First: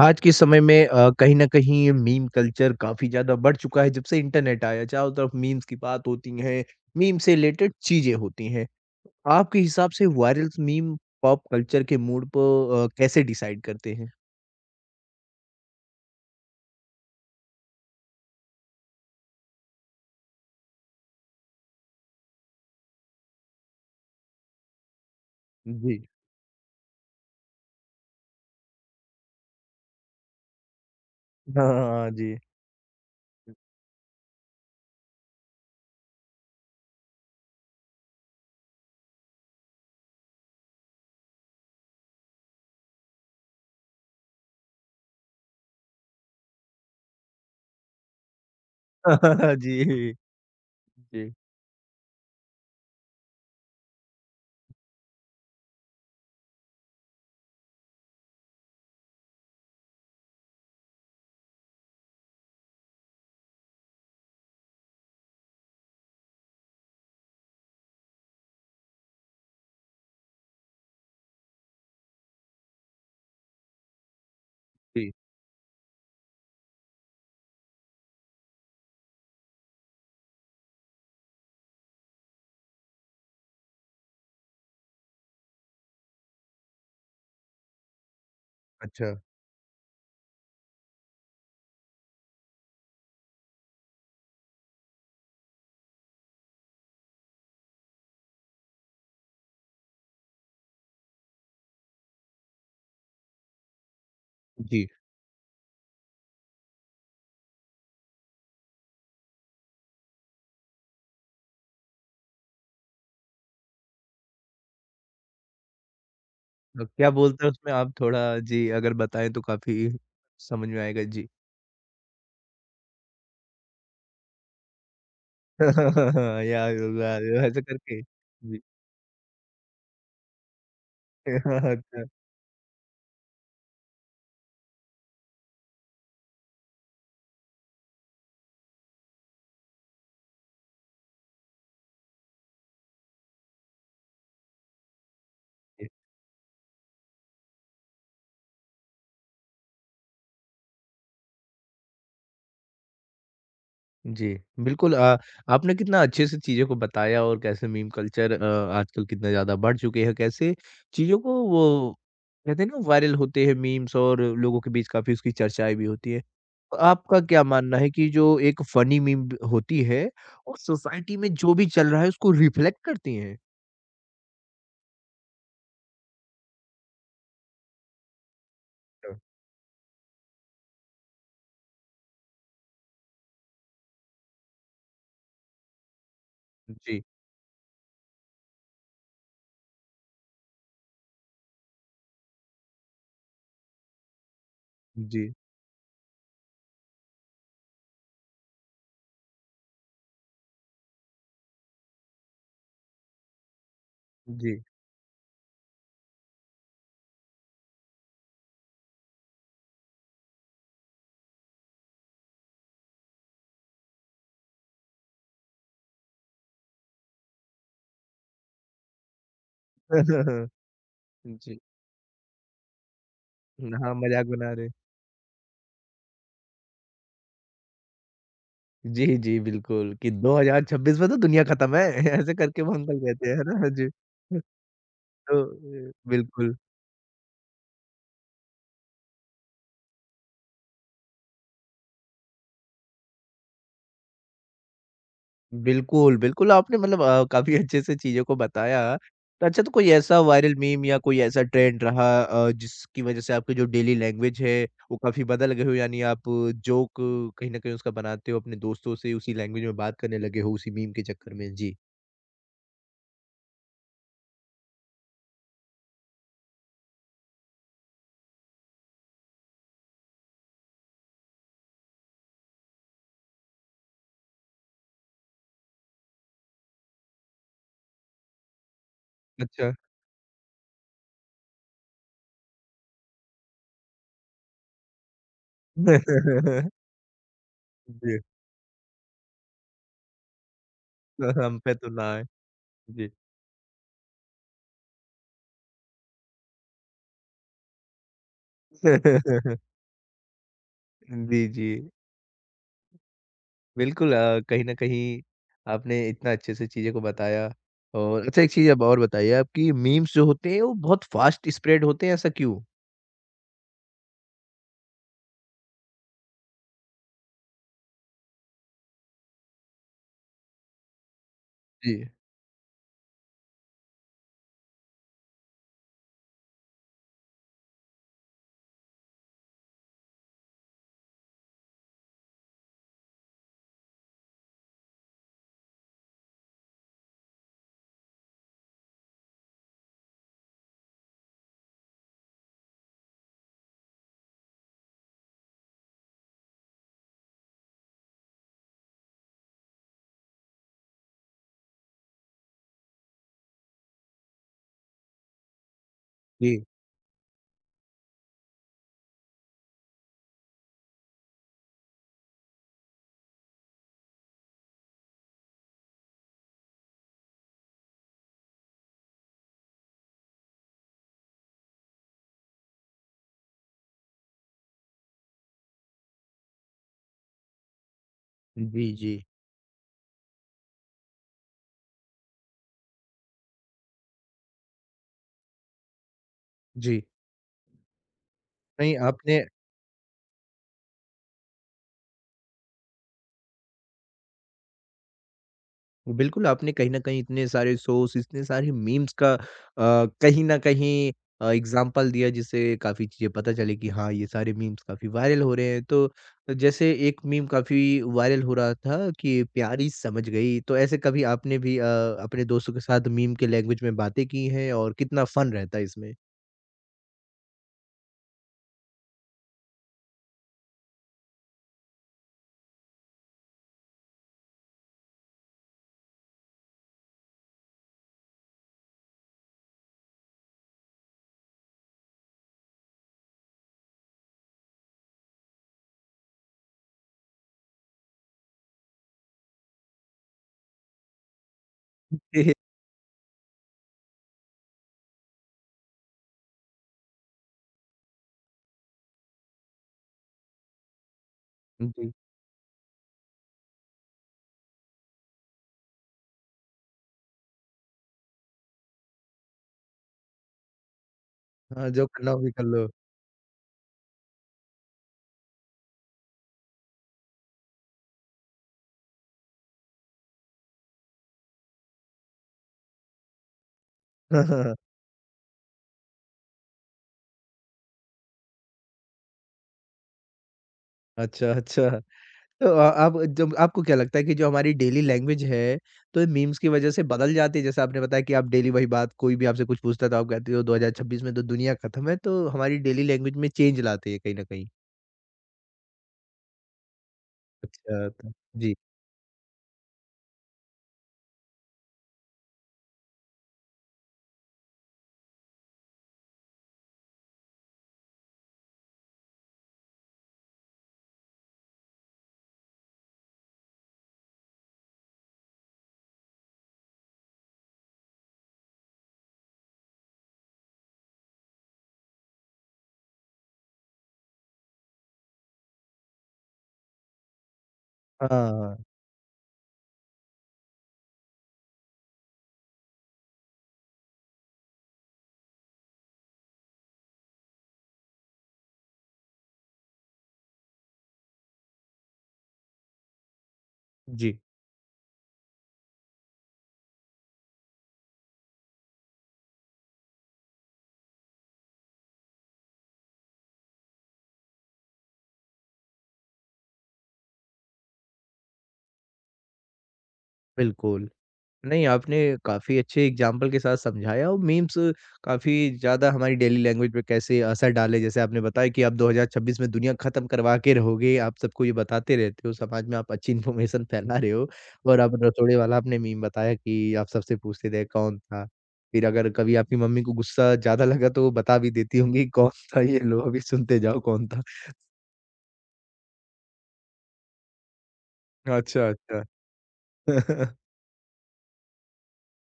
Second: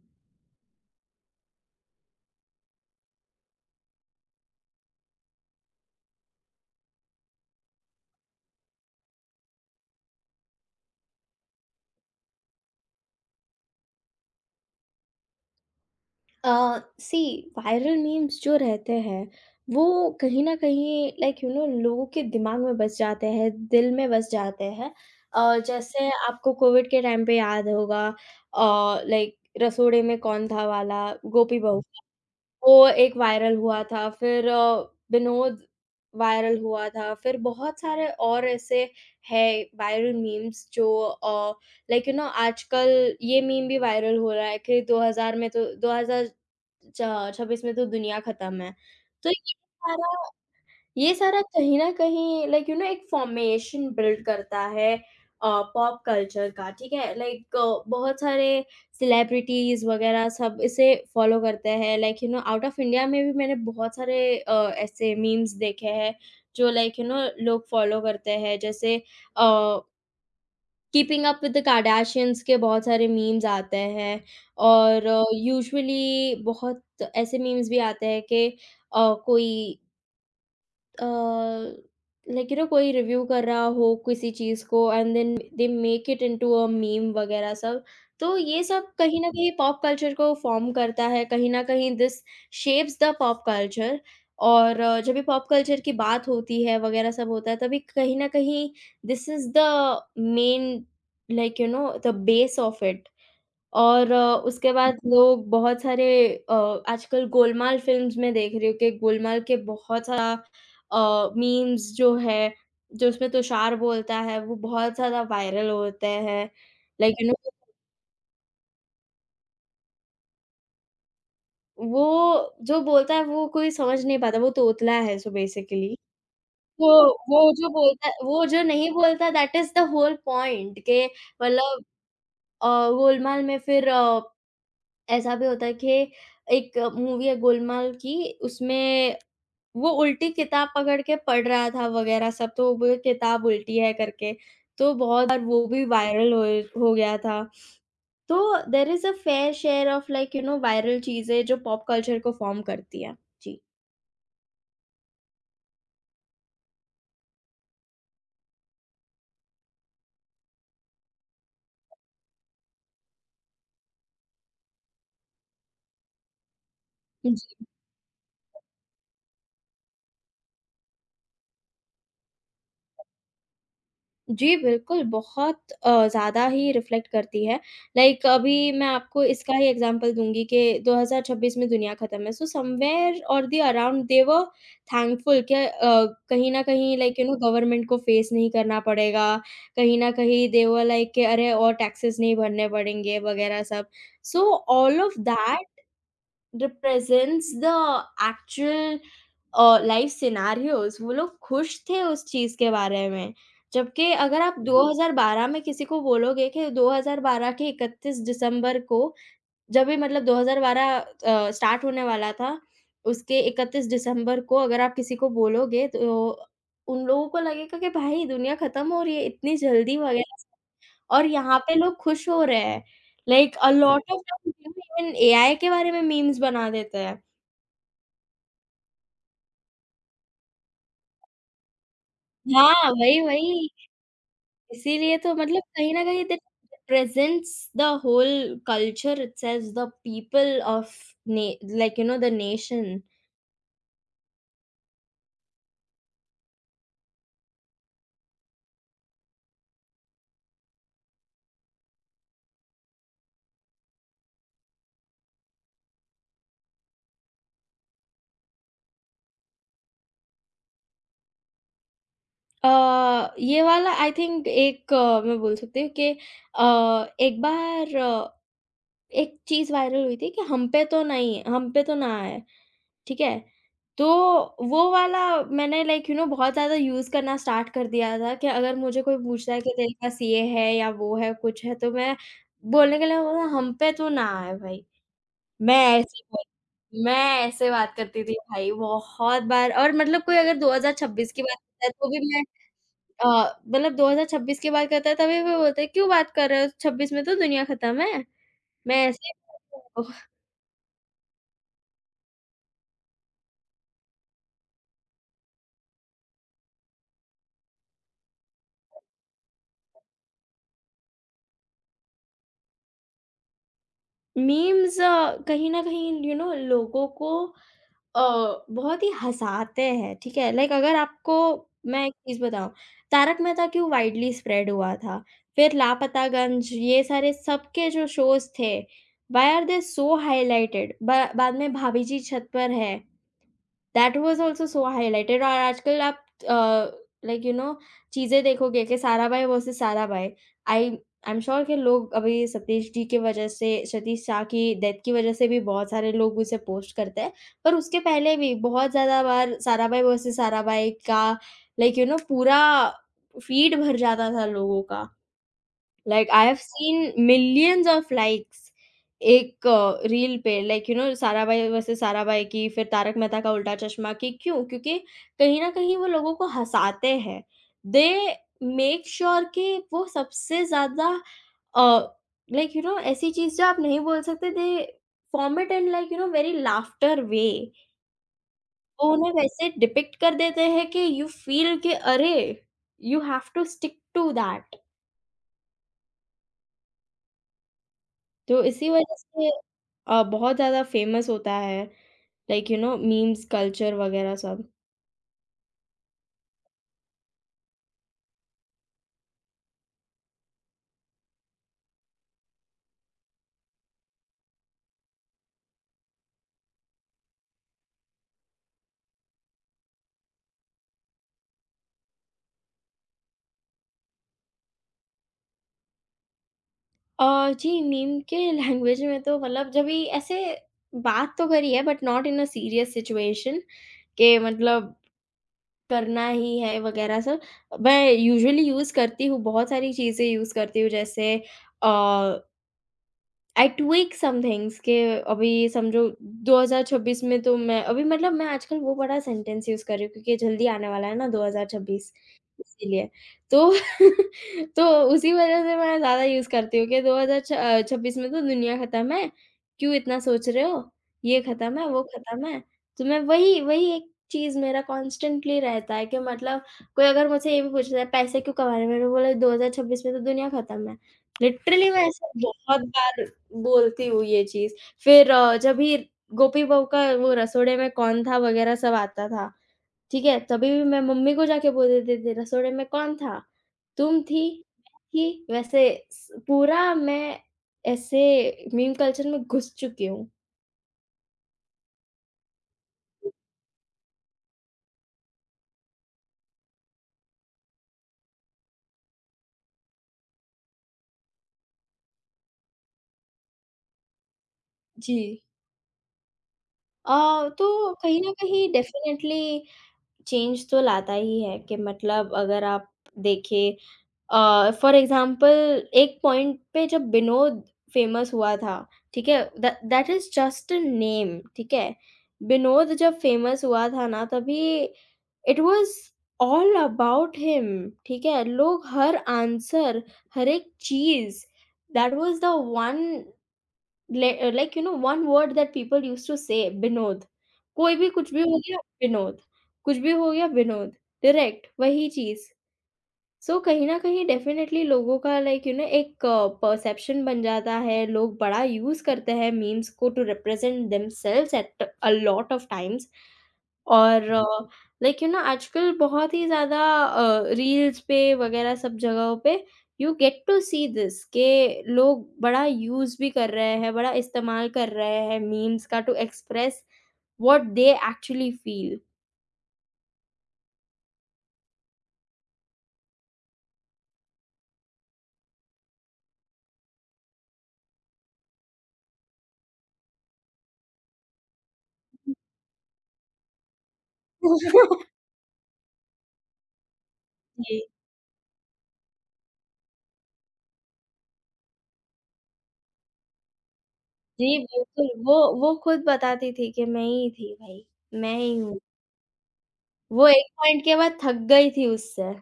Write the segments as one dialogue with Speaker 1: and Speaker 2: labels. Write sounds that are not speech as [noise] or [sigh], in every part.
Speaker 1: आज के समय में कहीं न कहीं मीम कल्चर काफ़ी ज़्यादा बढ़ चुका है जब से इंटरनेट आया है। चारों तरफ मीम्स की बात होती है, मीम से रिलेटेड चीज़ें होती हैं। आपके हिसाब से वायरल मीम पॉप कल्चर के मूड को कैसे डिसाइड करते हैं?
Speaker 2: सी वायरल मीम्स जो रहते हैं वो कहीं ना कहीं लोगों के दिमाग में बस जाते हैं दिल में बस जाते हैं।
Speaker 1: जी।
Speaker 2: जैसे आपको कोविड के टाइम पे याद होगा, रसोड़े में कौन था वाला, गोपी
Speaker 1: हाँ,
Speaker 2: बहू,
Speaker 1: हाँ, हाँ, जी।
Speaker 2: वो एक वायरल हुआ था, फिर विनोद वायरल हुआ था, फिर बहुत सारे और ऐसे हैं वायरल मीम्स जो अ, आजकल ये मीम भी वायरल हो रहा है कि 2000 च 26 में तो दुनिया खत्म है। तो
Speaker 1: [laughs] जी।
Speaker 2: ये
Speaker 1: जी।
Speaker 2: सारा कहीं न कहीं एक फ़ॉर्मेशन बिल्ड करता है अ, पॉप कल्चर का, ठीक है? लाइक बहुत सारे सेलिब्रिटीज़ वग़ैरह सब इसे फ़ॉलो करते हैं। आउट ऑफ़ इंडिया में भी मैंने बहुत सारे ऐसे मीम्स देखे हैं, जो लोग फ़ॉलो करते हैं। जैसे uh, keeping up with the Kardashians के बहुत सारे मीम्स आते हैं और
Speaker 1: जी।
Speaker 2: यूजुअली बहुत ऐसे मीम्स भी आते हैं कि कोई अ, कोई रिव्यू कर रहा हो किसी चीज़ को, and then they make it into a meme वगैरह सब। तो ये सब
Speaker 1: अच्छा।
Speaker 2: कहीं न कहीं पॉप कल्चर को फ़ॉर्म करता है, कहीं न कहीं this shapes the pop culture. और जब भी पॉप कल्चर की बात होती है वगैरह सब होता है, तभी कहीं न कहीं this is the main, the base of it. और अ, उसके हुँ।
Speaker 1: जी।
Speaker 2: बाद लोग बहुत सारे अ, आजकल गोलमाल फ़िल्म्स मैं देख रही हूँ कि गोलमाल के बहुत सारा मीम्स जो है, जो उसमें तुषार बोलता है, वो बहुत ज़्यादा वायरल होते हैं।
Speaker 1: क्या
Speaker 2: लाइक यू नो
Speaker 1: बोलते हैं उसमें आप थोड़ा जी अगर बताएँ तो काफ़ी समझ में आएगा? जी।
Speaker 2: वो जो बोलता है वो कोई समझ नहीं पाता, वो तोतला है सो बेसिकली।
Speaker 1: [laughs] यार
Speaker 2: तो
Speaker 1: यार,
Speaker 2: वो
Speaker 1: ऐसे
Speaker 2: जो
Speaker 1: करके?
Speaker 2: बोलता है, वो
Speaker 1: जी।
Speaker 2: जो नहीं बोलता, that is the whole point के
Speaker 1: [laughs]
Speaker 2: मतलब
Speaker 1: अच्छा।
Speaker 2: गोलमाल में फिर ऐसा भी होता है कि एक मूवी है गोलमाल की, उसमें वो उल्टी किताब पकड़ के पढ़ रहा था वगैरह सब, तो वो किताब उल्टी है करके, तो बहुत बार वो भी वायरल होए हो गया था। तो there is a fair share of viral चीज़ें जो पॉप कल्चर को फ़ॉर्म करती हैं।
Speaker 1: जी, बिल्कुल, आपने कितना अच्छे से चीज़ों को बताया और कैसे मीम कल्चर आजकल कितना ज़्यादा बढ़ चुके हैं, कैसे चीज़ों को वो कहते हैं ना वायरल होते हैं मीम्स और लोगों के बीच काफ़ी उसकी चर्चाएँ भी होती हैं। तो आपका क्या
Speaker 2: जी।
Speaker 1: मानना है कि जो एक फ़नी मीम होती है वो सोसाइटी में जो भी चल रहा है उसको रिफ्लेक्ट करती हैं?
Speaker 2: जी, बिल्कुल, बहुत ज़्यादा ही रिफ्लेक्ट करती है। लाइक अभी मैं
Speaker 1: अ,
Speaker 2: आपको इसका ही एग्ज़ाम्पल दूँगी कि 2026 में दुनिया ख़त्म है, सो समवेयर और the around they were thankful के कहीं न कहीं
Speaker 1: जी,
Speaker 2: गवर्नमेंट को फेस नहीं करना पड़ेगा, कहीं न कहीं दे वर लाइक कि अरे! और टैक्सेस नहीं भरने पड़ेंगे वग़ैरह सब। सो ऑल ऑफ
Speaker 1: जी,
Speaker 2: that represents the actual life scenarios. वो लोग खुश थे उस चीज़ के बारे में। जबकि अगर आप
Speaker 1: जी।
Speaker 2: दो, जी, हज़ार बारह में किसी को बोलोगे कि 2012 के 31 दिसंबर को, जब भी मतलब 2012 स्टार्ट होने वाला था, उसके 31 दिसंबर को अगर आप किसी को बोलोगे तो उन लोगों को लगेगा कि भाई दुनिया खत्म हो रही है इतनी जल्दी वगैरह,
Speaker 1: [laughs]
Speaker 2: और यहाँ
Speaker 1: जी,
Speaker 2: पे लोग खुश हो रहे हैं। लाइक अ
Speaker 1: हाँ,
Speaker 2: लॉट ऑफ
Speaker 1: मज़ाक बना रहे।
Speaker 2: इवन एआई के बारे में मीम्स बना देते हैं।
Speaker 1: जी, जी, बिल्कुल कि 2026 में तो दुनिया खत्म है, [laughs] ऐसे करके वो
Speaker 2: हाँ,
Speaker 1: अंकल
Speaker 2: वही,
Speaker 1: कहते हैं, है ना?
Speaker 2: वही।
Speaker 1: जी।
Speaker 2: इसीलिए तो
Speaker 1: तो
Speaker 2: मतलब कहीं न कहीं दैट
Speaker 1: बिल्कुल,
Speaker 2: represents the whole culture itself, the people of ने द नेशन।
Speaker 1: बिल्कुल, बिल्कुल आपने मतलब काफ़ी अच्छे से चीज़ों को बताया। तो अच्छा तो कोई ऐसा वायरल मीम या कोई ऐसा ट्रेंड रहा जिसकी वज़ह से आपकी जो डेली लैंग्वेज है वो काफ़ी बदल गए हो यानी आप जोक कहीं न कहीं उसका बनाते हो, अपने दोस्तों से उसी लैंग्वेज में बात करने लगे हो उसी मीम के चक्कर में? जी।
Speaker 2: अ, ये वाला आई थिंक एक मैं बोल सकती हूँ कि अ, एक बार एक चीज़ वायरल हुई थी कि हम पे तो नहीं है, हम पे तो ना आए। ठीक है? तो वो वाला मैंने बहुत ज़्यादा यूज़ करना स्टार्ट कर दिया था कि अगर मुझे कोई पूछता है
Speaker 1: अच्छा।
Speaker 2: कि तेरे पास ये है या वो है, कुछ है, तो मैं बोलने के लिए बोला हम पे तो ना आए भाई। मैं ऐसे
Speaker 1: [laughs]
Speaker 2: मैं ऐसे बात
Speaker 1: जी।
Speaker 2: करती थी भाई बहुत बार, और मतलब कोई अगर
Speaker 1: तो
Speaker 2: 2026 की
Speaker 1: हम
Speaker 2: बात
Speaker 1: पे
Speaker 2: करता
Speaker 1: तो
Speaker 2: है तो
Speaker 1: ना
Speaker 2: भी
Speaker 1: आए।
Speaker 2: मैं
Speaker 1: जी।
Speaker 2: अ, मतलब 2026 की बात करता है तभी वो बोलते हैं क्यों बात कर रहे हो, 26 में तो दुनिया खत्म है। मैं ऐसे ही
Speaker 1: [laughs]
Speaker 2: बोलती हूँ
Speaker 1: जी, जी। बिल्कुल, कहीं न कहीं आपने इतना अच्छे से चीज़ों को बताया और अच्छा एक चीज़ अब और बताइए आपकी मीम्स जो होते हैं वो बहुत फ़ास्ट स्प्रेड होते हैं ऐसा क्यों?
Speaker 2: उनको। मीम्स कहीं न कहीं यू you नो know, लोगों को बहुत ही हँसाते हैं, ठीक है? लाइक अगर आपको
Speaker 1: जी।
Speaker 2: मैं एक चीज़ बताऊँ, तारक मेहता क्यों वाइडली स्प्रेड हुआ था? फिर लापतागंज, ये सारे सबके जो शोज़ थे, why are they so highlighted? बा बाद में भाभी जी छत पर है, that was also so highlighted. और आजकल आप अ, लाइक यू नो चीज़ें देखोगे कि Sarabhai versus Sarabhai, I I am sure कि लोग अभी सतीश जी की वजह से, सतीश शाह की डेथ की वजह से भी बहुत सारे लोग उसे पोस्ट करते हैं। पर उसके पहले भी बहुत ज़्यादा बार साराभाई वर्सेस साराभाई का पूरा फ़ीड भर जाता था लोगों का। लाइक आई हैव
Speaker 1: जी,
Speaker 2: सीन मिलियंस ऑफ लाइक्स एक रील पे साराभाई वर्सेस साराभाई की, फिर तारक मेहता का उल्टा चश्मा की। क्यों? क्योंकि कहीं न कहीं वो लोगों को हँसाते हैं। दे मेक श्योर कि वो सबसे ज़्यादा अ, ऐसी चीज़ जो आप नहीं बोल सकते, they form it in very laughter way.
Speaker 1: जी,
Speaker 2: वो
Speaker 1: जी।
Speaker 2: उन्हें वैसे डिपिक्ट कर देते हैं कि यू फ़ील कि अरे! You have to stick to that.
Speaker 1: जी,
Speaker 2: तो इसी
Speaker 1: नहीं
Speaker 2: वज़ह
Speaker 1: आपने
Speaker 2: से बहुत ज़्यादा फ़ेमस होता है मीम्स कल्चर वग़ैरह सब।
Speaker 1: बिल्कुल, आपने कहीं न कहीं इतने सारे सोर्स, इतने सारे मीम्स का कहीं न कहीं एग्ज़ाम्पल दिया जिससे काफ़ी चीज़ें पता चली कि हाँ, ये सारे मीम्स काफ़ी वायरल हो रहे हैं। तो जैसे एक मीम काफ़ी वायरल हो रहा था कि प्यारी समझ गई, तो ऐसे कभी आपने भी अपने दोस्तों के साथ मीम के लैंग्वेज में बातें की हैं और कितना फ़न रहता है इसमें?
Speaker 2: जी, मीम के [laughs] लैंग्वेज में तो मतलब जभी ऐसे बात तो करी है, but not in a serious situation के मतलब करना ही है वग़ैरह सब। मैं यूजुअली यूज़ करती हूँ, बहुत सारी चीज़ें यूज़ करती हूँ, जैसे अ आई tweak सम थिंग्स के अभी समझो 2026 में तो मैं अभी मतलब मैं आजकल वो बड़ा सेंटेंस यूज़ कर रही हूँ क्योंकि जल्दी आने वाला है ना 2026,
Speaker 1: [laughs]
Speaker 2: इसीलिए। तो [laughs] तो उसी वज़ह से मैं ज़्यादा यूज़ करती हूँ कि 26 में तो दुनिया ख़त्म है, क्यों इतना सोच रहे हो? ये ख़त्म है, वो
Speaker 1: जी,
Speaker 2: ख़त्म है। तो मैं वही वही एक चीज़ मेरा कॉन्स्टेंटली रहता है कि मतलब कोई अगर मुझसे ये भी पूछ रहा है पैसे क्यों कमा रहे हो? मैंने बोला 2026 में तो दुनिया ख़त्म है।
Speaker 1: हाँ,
Speaker 2: लिटरली
Speaker 1: जो
Speaker 2: मैं
Speaker 1: करना
Speaker 2: ऐसे
Speaker 1: हो भी कर
Speaker 2: बहुत
Speaker 1: लो।
Speaker 2: बार बोलती हूँ ये चीज़। फिर जब भी गोपी बहू का वो रसोड़े में कौन था वगैरह सब आता था, ठीक है? तभी भी मैं मम्मी को जाके बोल देती थी, "रसोड़े में कौन था? तुम थी?
Speaker 1: [laughs]
Speaker 2: मैं थी?" वैसे स पूरा मैं ऐसे मीम कल्चर में घुस चुकी हूँ।
Speaker 1: अच्छा, अच्छा। तो आप जब आपको क्या लगता है कि जो हमारी डेली लैंग्वेज है, तो मीम्स की वज़ह से बदल जाती है? जैसे आपने बताया कि आप डेली वही बात कोई भी आपसे कुछ पूछता है तो आप कहते हो 2026 में तो दुनिया ख़त्म है, तो हमारी डेली लैंग्वेज में चेंज लाते हैं कहीं न कहीं।
Speaker 2: जी। तो
Speaker 1: अच्छा,
Speaker 2: कहीं
Speaker 1: तो
Speaker 2: न कहीं
Speaker 1: जी।
Speaker 2: डेफ़िनेटली चेंज तो लाता ही है कि मतलब अगर आप देखें फॉर एग्ज़ाम्पल एक पॉइंट पे जब विनोद फ़ेमस हुआ था, ठीक है? The that is just a name, ठीक है? विनोद जब फ़ेमस हुआ था ना तभी it was all about him, ठीक है? लोग हर आंसर, हर एक चीज़ that was the one one word that people used to say Vinod. कोई भी
Speaker 1: हाँ,
Speaker 2: कुछ भी हो गया
Speaker 1: हाँ।
Speaker 2: विनोद, कुछ भी हो गया विनोद, डायरेक्ट वही चीज़। सो कहीं न कहीं डेफ़िनेटली लोगों का एक परसेप्शन बन जाता है, लोग बड़ा यूज़ करते हैं मीम्स को to represent themselves at a lot of times. और
Speaker 1: जी,
Speaker 2: जी। आजकल बहुत ही ज़्यादा रील्स पे वग़ैरह सब जगहों पे you get to see this के लोग बड़ा यूज़ भी कर रहे हैं, बड़ा इस्तेमाल कर रहे हैं मीम्स का to express what they actually feel.
Speaker 1: बिल्कुल। नहीं, आपने काफ़ी अच्छे एग्ज़ाम्पल के साथ समझाया और मीम्स काफ़ी ज़्यादा हमारी डेली लैंग्वेज पे कैसे असर डाले। जैसे आपने बताया कि आप 2026 में दुनिया ख़त्म करवा के रहोगे, आप सबको ये बताते रहते हो, समाज में आप अच्छी इन्फॉर्मेशन फैला रहे हो। और आप रसोड़े वाला आपने मीम बताया कि आप सबसे पूछते
Speaker 2: जी।
Speaker 1: थे
Speaker 2: [laughs]
Speaker 1: कौन था? फिर अगर कभी आपकी मम्मी को गुस्सा ज़्यादा लगा तो वो बता भी देती होंगी कौन था, ये लो अभी सुनते जाओ कौन था।
Speaker 2: जी, बिल्कुल, वो खुद बताती थी कि मैं ही थी भाई, मैं ही हूँ।
Speaker 1: अच्छा, अच्छा।
Speaker 2: वो एक
Speaker 1: [laughs]
Speaker 2: पॉइंट के बाद थक गई थी उससे।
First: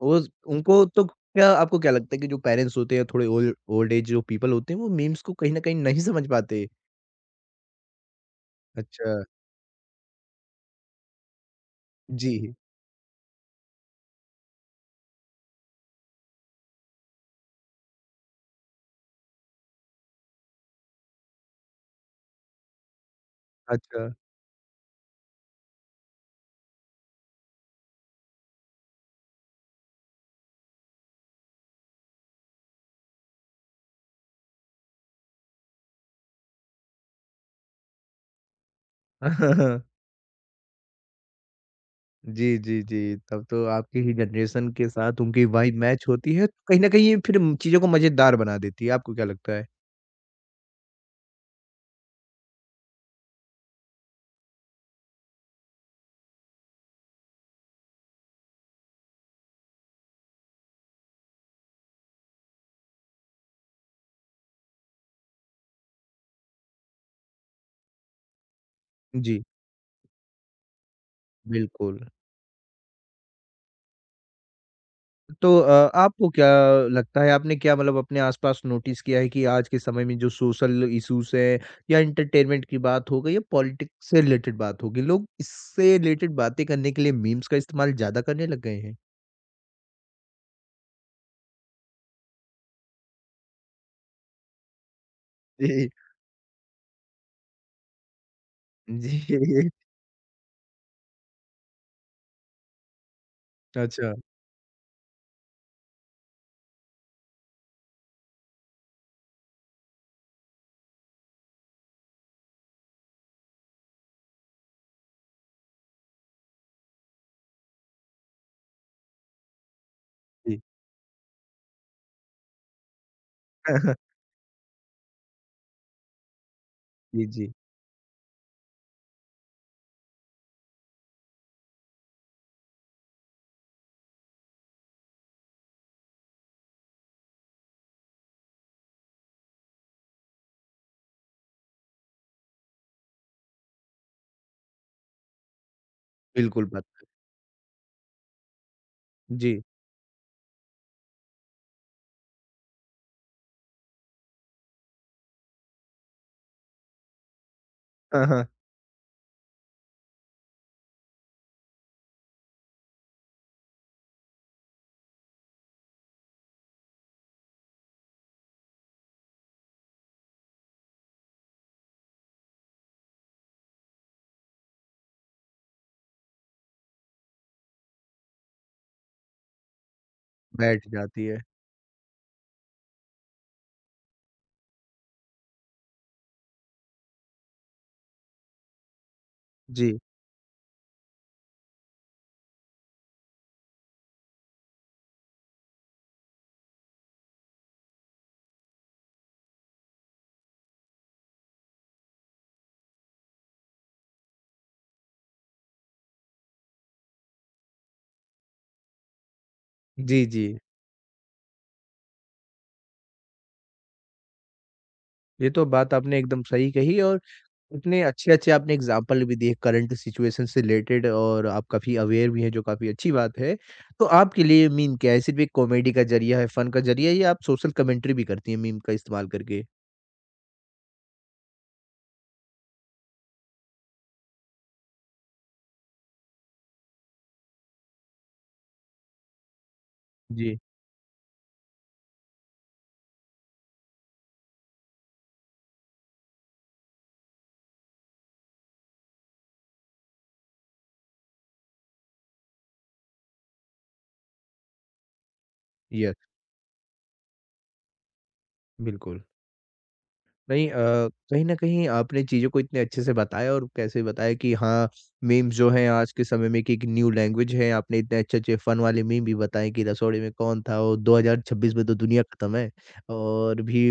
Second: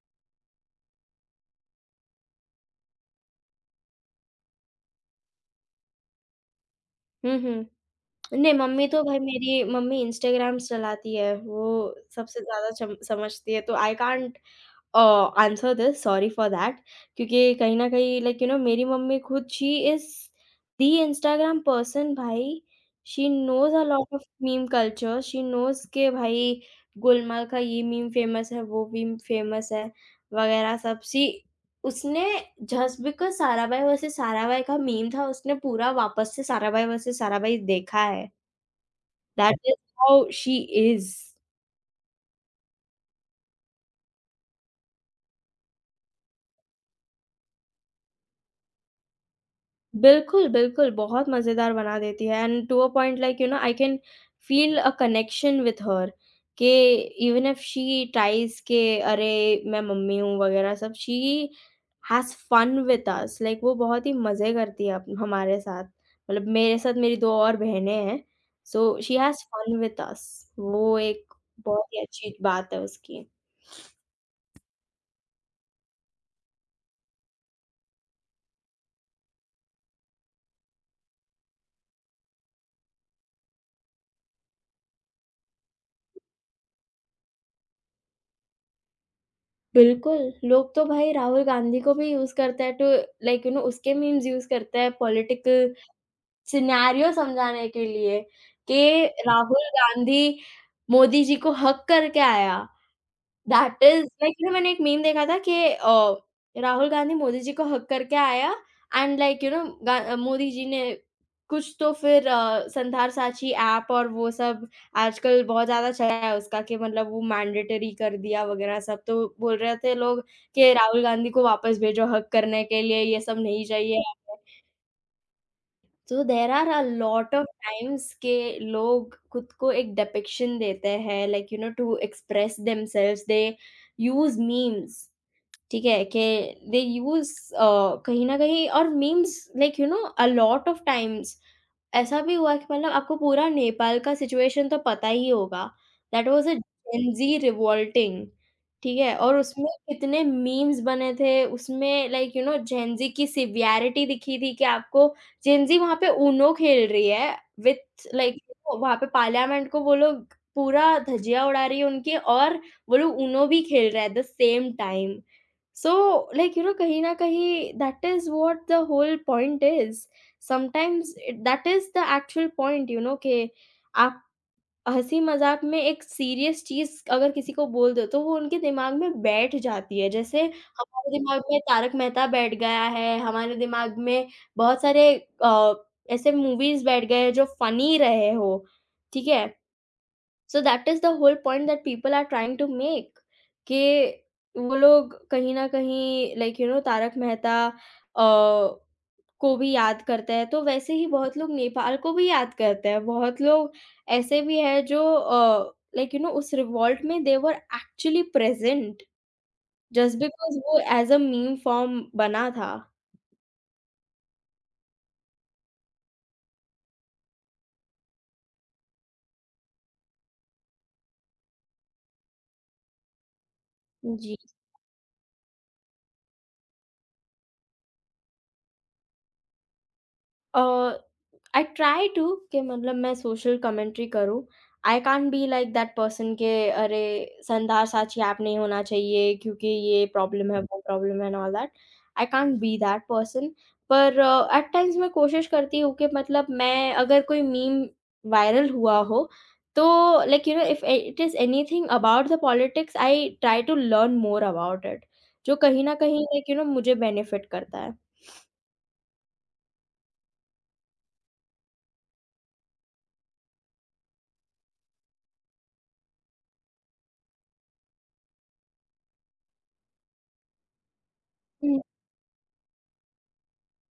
Speaker 1: उस उनको तो क्या आपको क्या लगता है कि जो पेरेंट्स होते हैं थोड़े ओल्ड ओल्ड एज जो पीपल होते हैं वो मीम्स को कहीं न कहीं नहीं समझ पाते?
Speaker 2: हुँ, हुँ। नहीं, मम्मी तो
Speaker 1: अच्छा,
Speaker 2: भाई मेरी मम्मी इंस्टाग्राम चलाती है, वो सबसे
Speaker 1: जी,
Speaker 2: ज़्यादा चम समझती है, तो I can't answer this, sorry for that, क्योंकि कहीं न कहीं मेरी मम्मी खुद she is the Instagram person भाई। शी नोज़ अ
Speaker 1: अच्छा।
Speaker 2: Lot of meme culture, she knows के भाई गोलमाल का ये मीम फ़ेमस है, वो मीम फ़ेमस है वगैरह सब। शी उसने जस्ट बिकॉज़ सारा भाई वर्सेस सारा भाई का मीम था, उसने पूरा वापस से सारा भाई वर्सेस सारा भाई देखा है। That is
Speaker 1: [laughs]
Speaker 2: how she is.
Speaker 1: जी, जी, जी, तब तो आपकी ही जनरेशन के साथ उनकी वाइब मैच होती है, तो कहीं न कहीं ये फिर चीज़ों को मज़ेदार बना देती है, आपको क्या लगता है?
Speaker 2: बिल्कुल, बिल्कुल, बहुत मज़ेदार बना देती है and to a point I can feel a connection with her के इवन इफ शी ट्राइज़ के अरे, मैं मम्मी हूँ वग़ैरह सब, she has fun with us, like वो बहुत ही मज़े करती है अप हमारे साथ। मतलब मेरे साथ मेरी 2 और बहनें हैं, सो शी
Speaker 1: जी,
Speaker 2: हैज़ फन विथ अस। वो एक बहुत ही
Speaker 1: बिल्कुल।
Speaker 2: अच्छी बात है उसकी।
Speaker 1: तो आपको क्या लगता है आपने क्या मतलब अपने आसपास नोटिस किया है कि आज के समय में जो सोशल इश्यूज़ हैं या एंटरटेनमेंट की बात हो गई या पॉलिटिक्स से रिलेटेड बात होगी, लोग इससे रिलेटेड बातें करने के लिए मीम्स का इस्तेमाल ज़्यादा करने लग गए हैं?
Speaker 2: बिल्कुल, लोग तो भाई राहुल गांधी को भी यूज़ करते हैं टू उसके मीम्स यूज़ करते हैं पॉलिटिकल सिनेरियो समझाने के लिए कि
Speaker 1: जी, जी।
Speaker 2: राहुल गांधी मोदी जी को हग करके आया। दैट इज़
Speaker 1: अच्छा,
Speaker 2: मैंने एक मीम देखा था कि राहुल गांधी मोदी जी को हग करके आया एंड गा मोदी जी ने कुछ तो फिर संथाल साझी ऐप और वो सब आजकल बहुत ज़्यादा चला है उसका कि मतलब वो मैंडेटरी कर दिया वगैरह सब। तो बोल रहे थे लोग
Speaker 1: जी।
Speaker 2: कि राहुल गांधी को वापस भेजो हग करने के लिए, ये सब नहीं चाहिए।
Speaker 1: [laughs]
Speaker 2: तो देयर आर अ
Speaker 1: जी,
Speaker 2: लॉट ऑफ
Speaker 1: जी।
Speaker 2: टाइम्स के लोग खुद को एक डिपिक्शन देते हैं to express themselves they use memes, ठीक है? कि दे यूज़ कहीं न कहीं और memes a lot of times ऐसा भी हुआ कि मतलब आपको पूरा नेपाल का सिचुएशन तो पता ही होगा। दैट वाज़ अ
Speaker 1: बिल्कुल बात।
Speaker 2: जेन ज़ी रिवोल्टिंग, ठीक है? और
Speaker 1: जी।
Speaker 2: उसमें कितने मीम्स बने थे, उसमें जेन ज़ी की सिवियरिटी दिखी थी कि आपको जेन ज़ी वहाँ पे ऊनो खेल रही है विथ
Speaker 1: हाँ,
Speaker 2: लाइक
Speaker 1: हाँ।
Speaker 2: वहाँ पे पार्लियामेंट को वो लोग पूरा धज्जियाँ उड़ा रही है उनकी, और वो लोग ऊनो भी खेल रहे हैं at the same time. So, kahin na kahin, that is what the whole point is. That is the actual point, कि आप हंसी मजाक में एक सीरियस चीज अगर किसी को बोल दो तो वो उनके दिमाग में बैठ जाती है, जैसे
Speaker 1: बैठ
Speaker 2: हमारे
Speaker 1: जाती है।
Speaker 2: दिमाग में तारक मेहता बैठ गया है, हमारे दिमाग में बहुत सारे अ, ऐसे मूवीज बैठ गए हैं जो फनी रहे हो, ठीक है।
Speaker 1: जी।
Speaker 2: So that is the whole point that people are trying to make कि वो लोग कहीं न कहीं तारक मेहता को भी याद करते हैं, तो वैसे ही बहुत लोग नेपाल को भी याद करते हैं। बहुत लोग ऐसे भी हैं जो उस रिवॉल्ट में they were actually present just
Speaker 1: जी, जी।
Speaker 2: बिकॉज़ वो एज़ अ मीम फ़ॉर्म बना था।
Speaker 1: ये तो बात आपने एकदम सही कही और इतने अच्छे-अच्छे आपने एग्ज़ाम्पल भी दिए करंट सिचुएशन से रिलेटेड और आप काफ़ी अवेयर भी हैं जो काफ़ी अच्छी बात है। तो
Speaker 2: जी।
Speaker 1: आपके लिए मीम क्या है? सिर्फ़ एक कॉमेडी का ज़रिया है, फन का ज़रिया है या आप सोशल कमेंट्री भी करती हैं मीम का इस्तेमाल करके?
Speaker 2: अ, आई ट्राई टू कि मतलब मैं सोशल कमेंट्री करूँ। I can't be like that person के अरे, संधार साची ऐप नहीं होना चाहिए क्योंकि ये प्रॉब्लम
Speaker 1: जी।
Speaker 2: है, हुँ। वो प्रॉब्लम है and all that. I can't be that person, पर एट टाइम्स मैं कोशिश करती हूँ कि मतलब मैं अगर कोई मीम वायरल हुआ हो तो if it is anything about the politics I try to learn more about it, जो कहीं न
Speaker 1: यस,
Speaker 2: कहीं मुझे बेनिफिट करता है।
Speaker 1: बिल्कुल। नहीं, कहीं न कहीं आपने चीज़ों को इतने अच्छे से बताया और कैसे बताया कि हाँ, मीम्स जो हैं आज के समय में कि एक न्यू लैंग्वेज है। आपने इतने अच्छे-अच्छे फ़न वाले मीम भी बताए कि रसौड़ी में कौन था और 2026
Speaker 2: हुँ।
Speaker 1: में तो दुनिया ख़त्म है। और भी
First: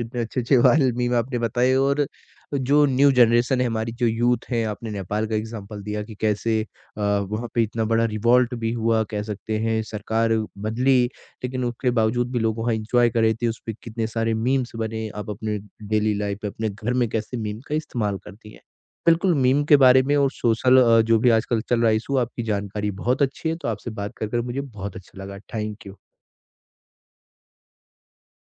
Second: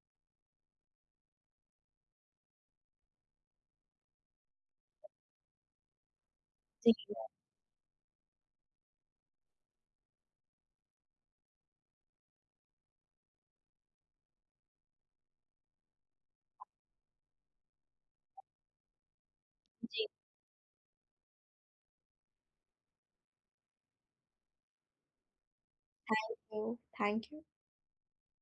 Speaker 1: इतने अच्छे-अच्छे [laughs] वाले मीम आपने बताए और जो न्यू जनरेशन है हमारी जो यूथ है आपने नेपाल का एग्ज़ाम्पल दिया कि कैसे
Speaker 2: जी,
Speaker 1: वहाँ पे इतना बड़ा रिवॉल्ट भी हुआ कह सकते हैं सरकार बदली, लेकिन उसके बावजूद भी लोग वहाँ एन्जॉय कर रहे थे, उसपे कितने सारे मीम्स बने, आप अपने डेली लाइफ में, अपने घर में कैसे मीम का इस्तेमाल करती हैं। बिल्कुल मीम के बारे
Speaker 2: जी।
Speaker 1: में और सोशल, जो भी आजकल चल रहा है इश्यू आपकी जानकारी बहुत अच्छी है, तो आपसे बात कर मुझे बहुत अच्छा लगा। Thank you.
Speaker 2: तो थैंक यू।